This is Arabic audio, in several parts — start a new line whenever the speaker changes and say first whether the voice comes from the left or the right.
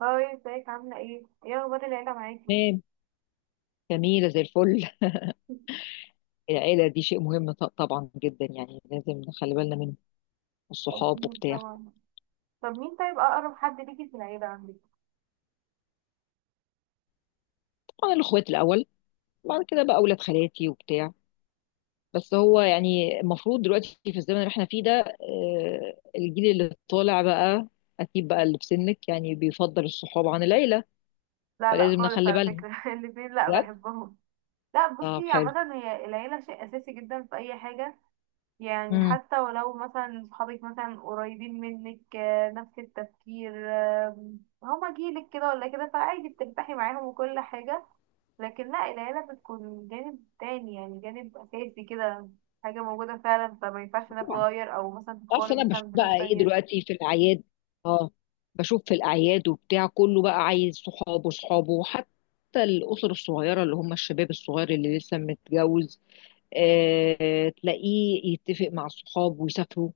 right: هاي، ازيك؟ عاملة ايه؟ ايه اخبار العيلة معاكي؟
left: تمام. جميلة زي الفل. العيلة دي شيء مهم، طبعا جدا، يعني لازم نخلي بالنا منه، الصحاب
right: أكيد
left: وبتاع.
right: طبعا. طب، طيب اقرب حد ليكي في العيلة عندك؟
left: طبعا الأخوات الأول، بعد كده بقى أولاد خالاتي وبتاع. بس هو يعني المفروض دلوقتي في الزمن اللي احنا فيه ده، الجيل اللي طالع بقى. أكيد بقى اللي في سنك يعني بيفضل الصحاب عن العيلة،
right: لا لا
left: فلازم
right: خالص
left: نخلي
right: على
left: بالنا
right: فكرة. الاتنين لا
left: بجد.
right: بحبهم. لا،
left: طب
right: بصي،
left: حلو.
right: عامة هي العيلة شيء اساسي جدا في اي حاجة، يعني
left: مم.
right: حتى ولو مثلا صحابك مثلا قريبين منك، نفس التفكير، هما جيلك كده ولا كده. فعادي بترتاحي معاهم وكل حاجة، لكن لا، العيلة بتكون جانب تاني، يعني جانب أساسي كده، حاجة موجودة فعلا، فما ينفعش انها تتغير أو مثلا
left: اصل
right: تتقارن
left: انا
right: مثلا
left: بشوف
right: بناس
left: بقى ايه
right: تانية.
left: دلوقتي في الاعياد. اه. بشوف في الاعياد وبتاع كله بقى عايز صحابه صحابه، وحتى الاسر الصغيره اللي هم الشباب الصغير اللي لسه متجوز، آه تلاقيه يتفق مع الصحاب ويسافروا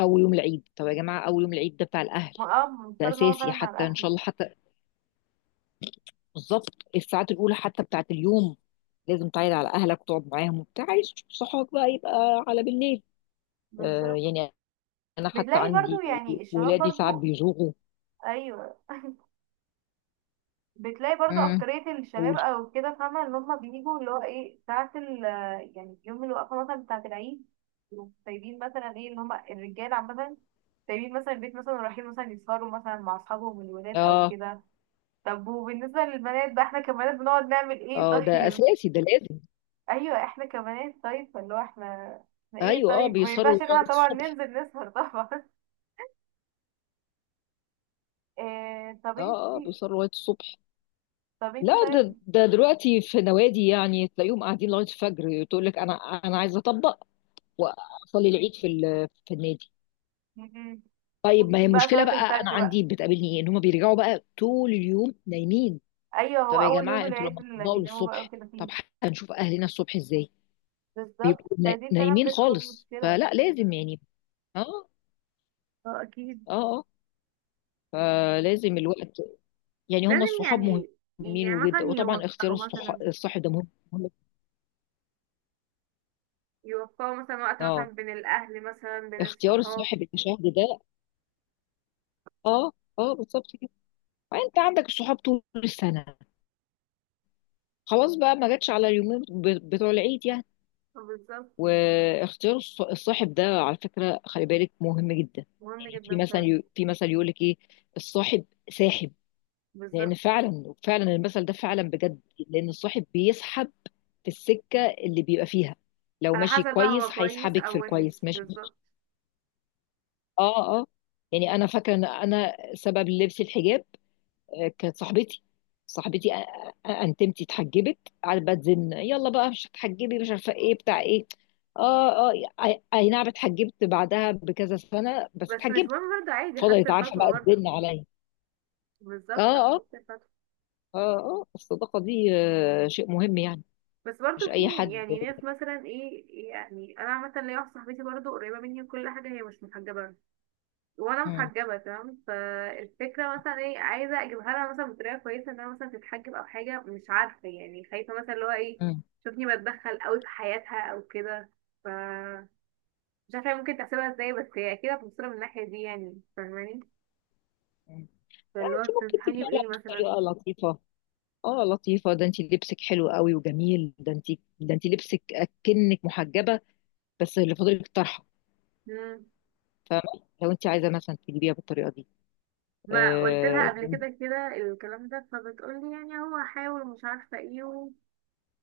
left: اول يوم العيد. طب يا جماعه، اول يوم العيد ده بتاع الاهل.
right: ما
left: ده
right: مضطر ان هو فعلا
left: اساسي،
right: مع
left: حتى ان شاء
right: الأهل.
left: الله، حتى بالظبط الساعات الاولى حتى بتاعت اليوم لازم تعيد على اهلك وتقعد معاهم وبتاع. عايز صحابك بقى يبقى على بالليل. آه
right: بالظبط.
left: يعني. انا حتى
right: بتلاقي برضو
left: عندي
right: يعني الشباب
left: ولادي ساعات
right: برضو.
left: بيزوغوا.
right: أيوة، بتلاقي برضو أكترية الشباب
left: قولي.
right: أو كده فاهمة إن هما بيجوا اللي هو إيه، ساعة ال، يعني يوم الوقفة مثلا بتاعة العيد، يقوموا سايبين مثلا، إيه، إن هما الرجالة عامة سايبين مثلا البيت مثلا، ورايحين مثلا يسهروا مثلا مع أصحابهم الولاد أو
left: اه
right: كده. طب وبالنسبة للبنات بقى، إحنا كبنات بنقعد نعمل إيه
left: اه، ده
right: طيب؟
left: اساسي، ده لازم.
right: أيوة، إحنا كبنات طيب، فاللي هو إحنا إيه
left: ايوه، اه
right: طيب، ما
left: بيسهروا
right: ينفعش إن إحنا
left: لغايه
right: طبعا
left: الصبح.
right: ننزل نسهر طبعا. إيه طب
left: اه اه
right: إنتي،
left: بيسهروا لغايه الصبح.
right: طب
left: لا،
right: إنتي
left: ده
right: طيب،
left: ده دلوقتي في نوادي، يعني تلاقيهم قاعدين لغايه الفجر. تقول لك انا انا عايزه اطبق واصلي العيد في في النادي.
right: م- م-
left: طيب، ما هي
right: ممكن بقى
left: المشكله
right: صلاة
left: بقى. انا
right: الفجر بقى.
left: عندي بتقابلني ايه، ان هم بيرجعوا بقى طول اليوم نايمين.
right: ايوه، هو
left: طب يا
right: اول يوم
left: جماعه، انتوا
right: العيد
left: لما
right: اللي
left: تطبقوا
right: بيناموا بقى
left: للصبح،
right: وكده
left: طب
right: فيه.
left: هنشوف اهلنا الصبح ازاي.
right: بالظبط، فدي فعلا
left: نايمين
right: بتكون
left: خالص،
right: مشكلة.
left: فلا، لازم يعني. اه
right: اه اكيد.
left: اه اه. فلازم الوقت، يعني هم
right: لازم
left: الصحاب
right: يعني، يعني
left: مهمين
right: مثلا
left: جدا، وطبعا اختيار
right: يوفقوا مثلا،
left: الصاحب ده مهم. مهم.
right: يوفقوا مثلا وقت مثلا
left: اه،
right: بين الاهل مثلا بين
left: اختيار
right: الصحاب.
left: الصاحب المشاهد ده. اه اه، بالظبط كده. انت عندك صحاب طول السنه، خلاص بقى، ما جاتش على اليومين بتوع العيد يعني.
right: بالظبط.
left: واختيار الصاحب ده، على فكره خلي بالك مهم جدا.
right: مهم
left: يعني في
right: جدا فعلا.
left: مثلا، في مثل يقول لك ايه، الصاحب ساحب. لان
right: بالظبط.
left: فعلا فعلا المثل ده فعلا بجد، لان الصاحب بيسحب في السكه اللي بيبقى فيها. لو
right: على
left: ماشي
right: حسب بقى
left: كويس
right: هو كويس
left: هيسحبك في
right: او وحش،
left: الكويس ماشي.
right: بالظبط.
left: اه اه. يعني انا فاكره ان انا سبب لبس الحجاب، كانت صاحبتي، صاحبتي انتمتي اتحجبت. قعدت بقى تزن، يلا بقى مش هتحجبي، مش عارفه ايه بتاع ايه. اه اه. اي أي نعم، اتحجبت بعدها بكذا سنه، بس
right: بس مش
left: اتحجبت.
right: مهم برضه، عادي خدت
left: فضلت عارفه
right: الخطوه
left: بقى
right: برضه.
left: تزن عليا. اه
right: بالظبط،
left: اه.
right: خدت الخطوه.
left: اه اه، الصداقه دي شيء مهم يعني.
right: بس برضه
left: مش اي
right: في
left: حد.
right: يعني ناس مثلا، ايه يعني انا مثلا ليا واحده صاحبتي برضه قريبه مني وكل حاجه، هي مش محجبه وانا
left: مم.
right: محجبه تمام، فالفكره مثلا ايه، عايزه اجيبها لها مثلا بطريقه كويسه انها مثلا تتحجب او حاجه، مش عارفه يعني، خايفه مثلا اللي هو ايه
left: مم.
right: تشوفني بتدخل قوي في حياتها او كده. ف مش عارفه هي ممكن تحسبها ازاي، بس هي اكيد هتبصلها من الناحيه دي، يعني فاهماني.
left: مم. يعني
right: فاللي هو
left: انت ممكن
right: تنصحيني
left: تجيبها لها
right: بايه مثلا؟
left: بطريقه لطيفه. اه لطيفة، ده انتي لبسك حلو قوي وجميل، ده انتي، ده انتي لبسك اكنك محجبة، بس اللي فاضلك طرحة.
right: مم.
left: فاهمة، لو انتي عايزة مثلا تجيبيها بالطريقة دي.
right: ما قلت لها
left: آه.
right: قبل كده الكلام ده، فبتقولي يعني هو هحاول ومش عارفه ايه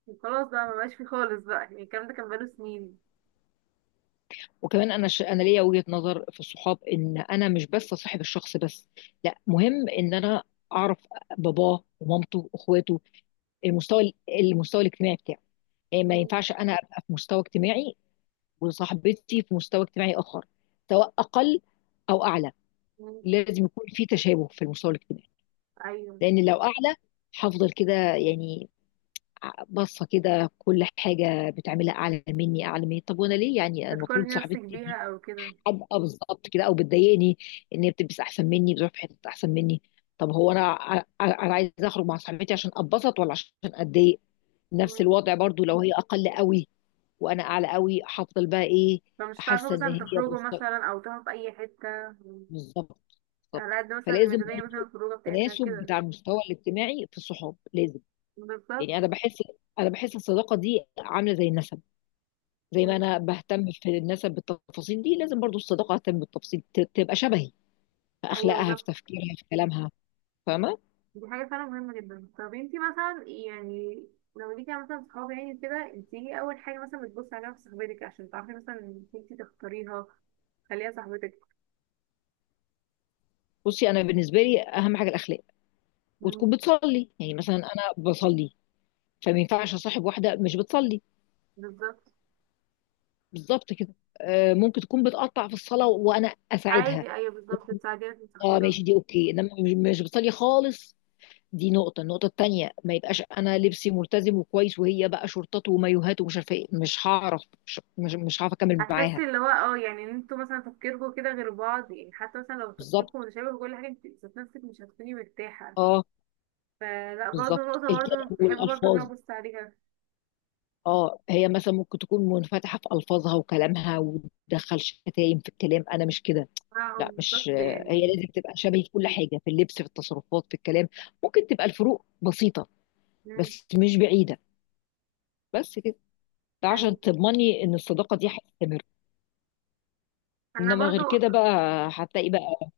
right: وخلاص بقى، مبقاش فيه خالص بقى، يعني الكلام ده كان بقاله سنين.
left: وكمان انا انا ليا وجهة نظر في الصحاب، ان انا مش بس صاحب الشخص بس، لا، مهم ان انا اعرف باباه ومامته واخواته، المستوى المستوى الاجتماعي بتاعه. يعني ما
right: مم.
left: ينفعش انا ابقى في مستوى اجتماعي وصاحبتي في مستوى اجتماعي اخر، سواء اقل او اعلى.
right: مم.
left: لازم يكون في تشابه في المستوى الاجتماعي.
right: ايوه،
left: لان لو اعلى، هفضل كده يعني، باصه كده كل حاجه بتعملها اعلى مني اعلى مني. طب وانا ليه يعني، المفروض
right: بتقارني نفسك
left: صاحبتي
right: بيها
left: دي
right: او كده.
left: ابقى بالظبط كده، او بتضايقني ان هي بتلبس احسن مني، بتروح في حته احسن مني. طب هو انا انا عايزه اخرج مع صاحبتي عشان اتبسط ولا عشان اتضايق. نفس
right: مم.
left: الوضع برضو لو هي اقل قوي وانا اعلى قوي، هفضل بقى ايه،
right: فمش هتعرفوا
left: حاسه ان
right: مثلا
left: هي
right: تخرجوا
left: بالظبط.
right: مثلا او تروحوا في اي حتة. مم.
left: بالظبط.
right: على
left: بالظبط.
right: قد مثلا
left: فلازم
right: الميزانية مثلا،
left: برضو
right: الخروجة بتاعتها
left: تناسب
right: كده.
left: بتاع المستوى الاجتماعي في الصحاب، لازم
right: بالظبط.
left: يعني. انا بحس، انا بحس الصداقه دي عامله زي النسب. زي ما
right: مم.
left: انا بهتم في النسب بالتفاصيل دي، لازم برضو الصداقه اهتم بالتفاصيل تبقى شبهي في
right: ايوه
left: اخلاقها، في
right: بالظبط.
left: تفكيرها، في كلامها. فاهمه.
right: دي حاجة فعلا مهمة جدا. طب انتي مثلا يعني، لو ليكي مثلا صحاب يعني كده، انتي ايه اول حاجة مثلا بتبصي عليها في صاحبتك عشان تعرفي مثلا إنك انتي تختاريها، تخليها صاحبتك؟
left: بصي، انا بالنسبه لي اهم حاجه الاخلاق.
right: مم.
left: وتكون بتصلي، يعني مثلا انا بصلي، فما ينفعش اصاحب واحده مش بتصلي.
right: بالظبط.
left: بالظبط كده. ممكن تكون بتقطع في الصلاه وانا اساعدها.
right: عادي ايوه، بالظبط تساعديها في
left: اه
right: صاحبها.
left: ماشي، دي اوكي، انما مش بتصلي خالص. دي نقطة. النقطة التانية، ما يبقاش أنا لبسي ملتزم وكويس، وهي بقى شورتات ومايوهات ومش عارفة إيه. مش هعرف، مش هعرف أكمل معاها.
right: هتحسي اللي هو، يعني ان انتوا مثلا تفكيركم كده غير بعض، يعني حتى مثلا لو
left: بالظبط.
right: تفكيركم متشابه في كل حاجة، انت ذات نفسك مش هتكوني مرتاحة.
left: أه.
right: فلا، برضه
left: بالظبط،
right: نقطة برضه
left: الكلام
right: بحب برضه ان انا
left: والألفاظ.
right: ابص عليها.
left: أه، هي مثلا ممكن تكون منفتحة في ألفاظها وكلامها وتدخل شتايم في الكلام، أنا مش كده.
right: اه
left: لا، مش.
right: بالظبط،
left: هي
right: يعني.
left: لازم تبقى شبهي في كل حاجة، في اللبس، في التصرفات، في الكلام. ممكن تبقى الفروق بسيطة
right: مم.
left: بس مش بعيدة. بس كده، ده عشان
right: طيب.
left: تضمني إن الصداقة دي هتستمر،
right: انا
left: إنما غير
right: برضه
left: كده بقى هتلاقي بقى.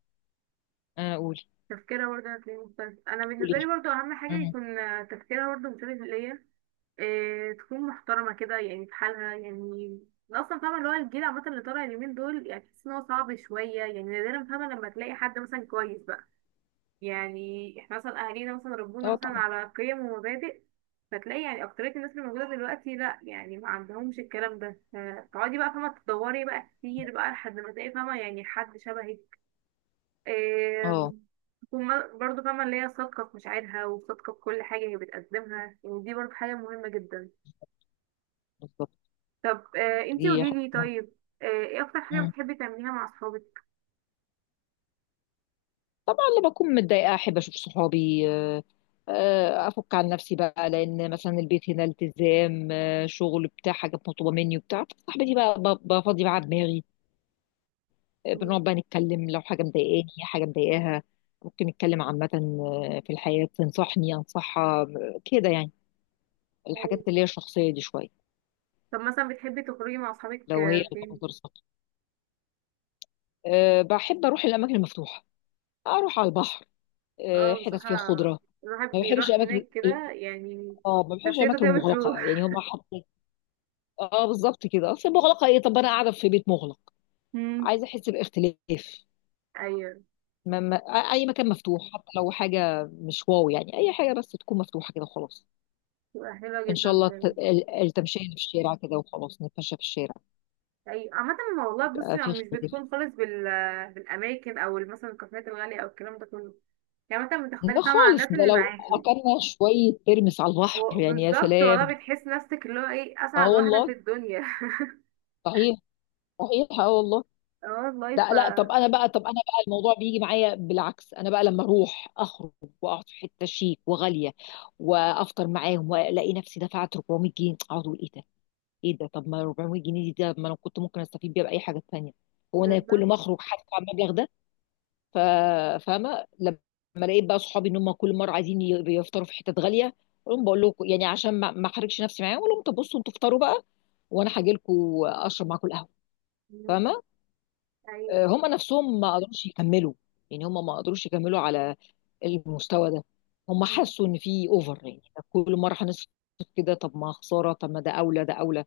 left: أقول.
right: تفكيرها برضه هتلاقيه مختلف. انا بالنسبة لي
left: قولي.
right: برضه اهم حاجة
left: امم
right: يكون تفكيرها برضه مشابه ليا، إيه، تكون محترمة كده يعني في حالها يعني. أنا اصلا فاهمه اللي هو الجيل عامه اللي طالع اليومين دول، يعني تحس ان هو صعب شويه يعني، نادرا فاهمه لما تلاقي حد مثلا كويس بقى. يعني احنا مثلا اهالينا مثلا ربونا
left: اه
right: مثلا
left: طبعا.
right: على قيم ومبادئ، فتلاقي يعني اكترية الناس اللي موجودة دلوقتي لا يعني ما عندهمش الكلام ده، فتقعدي بقى فاهمة تدوري بقى كتير بقى لحد ما تلاقي فاهمة يعني حد شبهك.
left: اه
right: آم، تكون برضه فاهمة اللي هي صادقة في مشاعرها وصادقة في كل حاجة هي بتقدمها، يعني دي برضه حاجة مهمة جدا.
left: بالظبط،
right: طب، انتي
left: دي حاجة
right: قوليلي
left: مهمة.
right: طيب، ايه اكتر حاجة
left: مم.
right: بتحبي تعمليها مع اصحابك؟
left: طبعا لما اكون متضايقه احب اشوف صحابي، افك عن نفسي بقى، لان مثلا البيت هنا التزام، شغل بتاع، حاجه مطلوبه مني وبتاع. صاحبتي بقى بفضي معاها دماغي،
right: مم.
left: بنقعد بقى نتكلم، لو حاجه مضايقاني حاجه مضايقاها. ممكن نتكلم عامه في الحياه، تنصحني انصحها، كده يعني، الحاجات
right: طيب.
left: اللي هي الشخصيه دي شويه.
right: طب مثلا بتحبي تخرجي مع اصحابك
left: لو هي
right: فين؟
left: منظر سطحي، أه بحب اروح الاماكن المفتوحه، اروح على البحر،
right: اه
left: حتت فيها
right: بصراحة
left: خضره.
right: الواحد
left: ما بحبش
right: بيروح
left: الاماكن
right: هناك
left: ال-
right: كده يعني،
left: اه، ما بحبش
right: نفسيته
left: الاماكن
right: كده
left: المغلقه، يعني
right: بتروح.
left: هم حاطين. اه بالظبط كده. اصل مغلقه ايه، طب انا قاعده في بيت مغلق،
right: امم
left: عايزه احس باختلاف.
right: ايوه،
left: ما اي مكان مفتوح، حتى لو حاجه مش واو، يعني اي حاجه بس تكون مفتوحه كده خلاص.
right: بتبقى حلوة
left: ان شاء
right: جدا
left: الله
right: فعلا.
left: التمشيه اللي في الشارع كده، وخلاص نتمشى في الشارع،
right: ايوه عامة، ما والله بصي،
left: يبقى
right: ما
left: في
right: مش
left: اختلاف.
right: بتكون خالص بال، بالأماكن أو مثلا الكافيهات الغالية أو الكلام ده كله، يعني مثلا
left: ده
right: بتختلف بقى مع
left: خالص،
right: الناس
left: ده
right: اللي
left: لو
right: معاكي.
left: اكلنا شويه ترمس على البحر
right: هو
left: يعني يا
right: بالظبط، والله
left: سلام.
right: بتحس نفسك اللي هو ايه
left: اه
right: أسعد واحدة في
left: والله.
right: الدنيا.
left: صحيح. صحيح اه والله.
right: اه والله.
left: ده لا، طب انا بقى، طب انا بقى الموضوع بيجي معايا بالعكس. انا بقى لما اروح اخرج واقعد في حته شيك وغاليه وافطر معاهم، والاقي نفسي دفعت 400 جنيه، اقعد اقول ايه ده، ايه ده. طب ما 400 جنيه دي، ده ما انا كنت ممكن استفيد بيها باي حاجه تانيه. هو انا كل
right: بالظبط.
left: ما اخرج هدفع المبلغ ده. ف-. فاهمه لما لقيت بقى صحابي ان هم كل مره عايزين يفطروا في حتت غاليه، اقول لهم بقول لكم يعني، عشان ما احرجش نفسي معاهم، اقول لهم طب بصوا انتوا افطروا بقى وانا هاجي لكم اشرب معاكم القهوه.
right: مم.
left: فاهمه.
right: ايوه.
left: هم نفسهم ما قدروش يكملوا، يعني هم ما قدروش يكملوا على المستوى ده. هم
right: مم.
left: حسوا ان في اوفر، يعني طب كل مره هنصرف كده، طب ما خساره، طب ما ده اولى، ده اولى.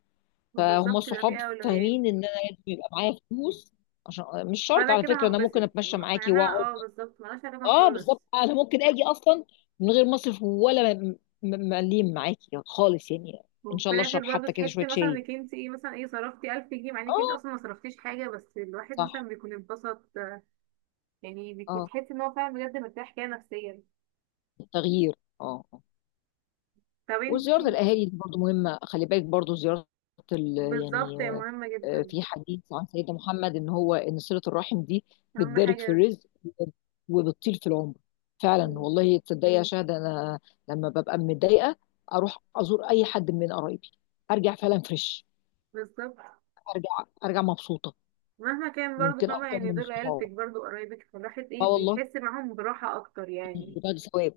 left: فهم
right: وبالظبط بيبقى فيه
left: الصحاب
right: أولويات.
left: فاهمين ان انا لازم يبقى معايا فلوس عشان، مش شرط
right: فأنا
left: على
right: كده
left: فكره، انا ممكن
right: هنبسط،
left: اتمشى
right: مع
left: معاكي
right: إنها
left: واقعد.
right: بالظبط ملهاش علاقة
left: اه
right: خالص.
left: بالظبط، انا ممكن اجي اصلا من غير مصرف ولا مليم معاكي خالص يعني. ان شاء
right: وفي
left: الله
right: الاخر
left: اشرب
right: برضو
left: حتى كده شويه
right: تحسي مثلا
left: شاي.
right: انك انت، ايه مثلا، ايه صرفتي 1000 جنيه، مع انك انت
left: اه.
right: اصلا ما صرفتيش حاجه، بس الواحد مثلا
left: صح.
right: بيكون انبسط. يعني بيكون
left: اه.
right: تحس ان هو فعلا بجد مرتاح كده نفسيا.
left: تغيير. اه.
right: طب انت،
left: وزيارة الأهالي دي برضو مهمة، خلي بالك، برضو زيارة ال، يعني،
right: بالظبط هي مهمه جدا.
left: في حديث عن سيدنا محمد، إن هو إن صلة الرحم دي
right: اهم
left: بتبارك في
right: حاجه.
left: الرزق وبتطيل في العمر. فعلا
right: مم،
left: والله، تصدقي يا شهد، أنا لما ببقى متضايقة أروح أزور أي حد من قرايبي، أرجع فعلا فريش،
right: بالظبط.
left: أرجع مبسوطة.
right: مهما كان برضو
left: ممكن
right: فاهمه،
left: أكتر
right: يعني
left: من
right: دول
left: الصحاب.
right: عيلتك برضو، قرايبك، فالواحد ايه
left: أه والله،
right: بيحس معاهم براحه اكتر يعني.
left: بتاع ثواب.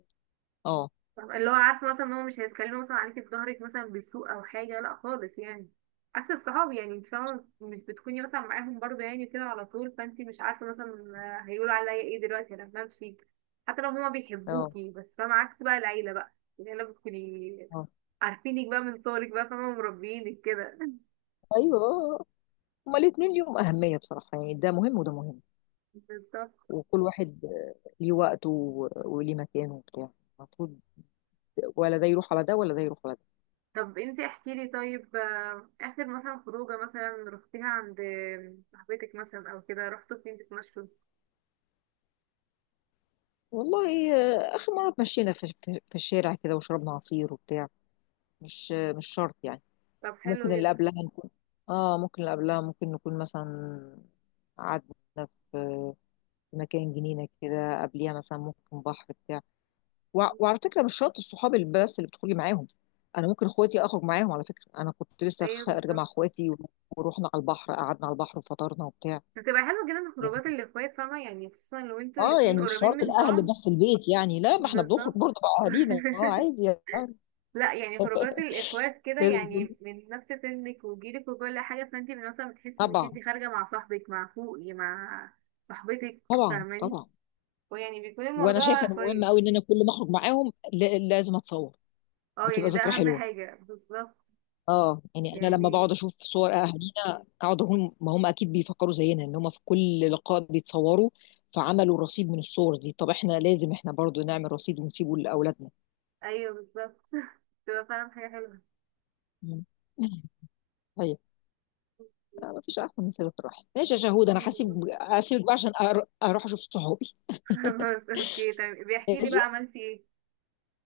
left: أه.
right: طب اللي هو عارفه مثلا ان هو مش هيتكلموا مثلا عليكي في ظهرك مثلا بالسوء او حاجه، لا خالص يعني. عكس الصحاب، يعني انت فاهمه مش بتكوني مثلا معاهم برضه يعني كده على طول، فانت مش عارفه مثلا هيقولوا عليا ايه دلوقتي لما امشي. حتى لو هما
left: أه.
right: بيحبوكي، بس فاهمه عكس بقى العيله بقى. العيله بتكوني
left: أه.
right: عارفينك بقى من صغرك بقى، فاهمه مربيينك كده.
left: أيوه، هما الاتنين ليهم أهمية بصراحة، يعني ده مهم وده مهم،
right: بالظبط.
left: وكل واحد ليه وقته، و- وليه مكانه وبتاع. المفروض ولا ده يروح على ده، ولا ده يروح على ده.
right: طب انت احكي لي طيب، اخر مثلا خروجه مثلا رحتيها عند صاحبتك مثلا او كده، رحتوا فين تتمشوا؟
left: والله، آخر مرة اتمشينا في الشارع كده وشربنا عصير وبتاع. مش، مش شرط يعني.
right: طب حلو
left: ممكن اللي
right: جدا.
left: قبلها نكون، اه ممكن اللي قبلها ممكن نكون مثلا قعدنا في مكان جنينة كده، قبليها مثلا ممكن بحر بتاع وعلى فكره مش شرط الصحاب اللي بس اللي بتخرجي معاهم، انا ممكن اخواتي اخرج معاهم. على فكره انا كنت لسه
right: ايوه
left: خارجه مع
right: بالظبط.
left: اخواتي، ورحنا على البحر، قعدنا على البحر وفطرنا وبتاع.
right: بتبقى حلوة جدا
left: يعني
right: خروجات الإخوات، فاهمة يعني، خصوصا لو انتوا
left: اه،
right: الاتنين
left: يعني مش
right: قريبين
left: شرط
right: من
left: الاهل
right: بعض.
left: بس البيت، يعني لا، ما احنا بنخرج
right: بالظبط.
left: برضه مع اهالينا اه عادي يعني.
right: لا يعني خروجات الإخوات كده
left: لازم يكون-.
right: يعني من نفس سنك وجيلك وكل حاجة، فانت مثلا بتحسي انك
left: طبعا.
right: انت خارجة مع صاحبك، مع فوقي، مع صاحبتك،
left: طبعا
right: فاهماني؟
left: طبعا.
right: ويعني بيكون
left: وانا
right: الموضوع
left: شايفه انه مهم
right: كويس.
left: قوي، ان انا كل ما اخرج معاهم لازم اتصور،
right: اه
left: بتبقى
right: يعني ده
left: ذكرى
right: أهم
left: حلوه.
right: حاجة، بالظبط
left: اه يعني انا لما
right: يعني.
left: بقعد اشوف صور اهالينا، اقعد اقول ما هم اكيد بيفكروا زينا، ان هم في كل لقاء بيتصوروا، فعملوا رصيد من الصور دي. طب احنا لازم احنا برضو نعمل رصيد ونسيبه لاولادنا.
right: أيوه بالظبط. تبقى فعلا حاجة حلوة.
left: مم. طيب، ما فيش احسن من صله الرحم. ماشي يا شهود، انا
right: أكيد والله.
left: هسيبك بقى عشان اروح اشوف صحابي.
right: خلاص، اوكي طيب، بيحكي لي بقى
left: ماشي،
right: عملتي ايه.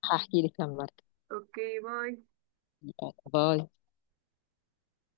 left: هحكي لك لما
right: اوكي، باي.
left: أرجع. باي.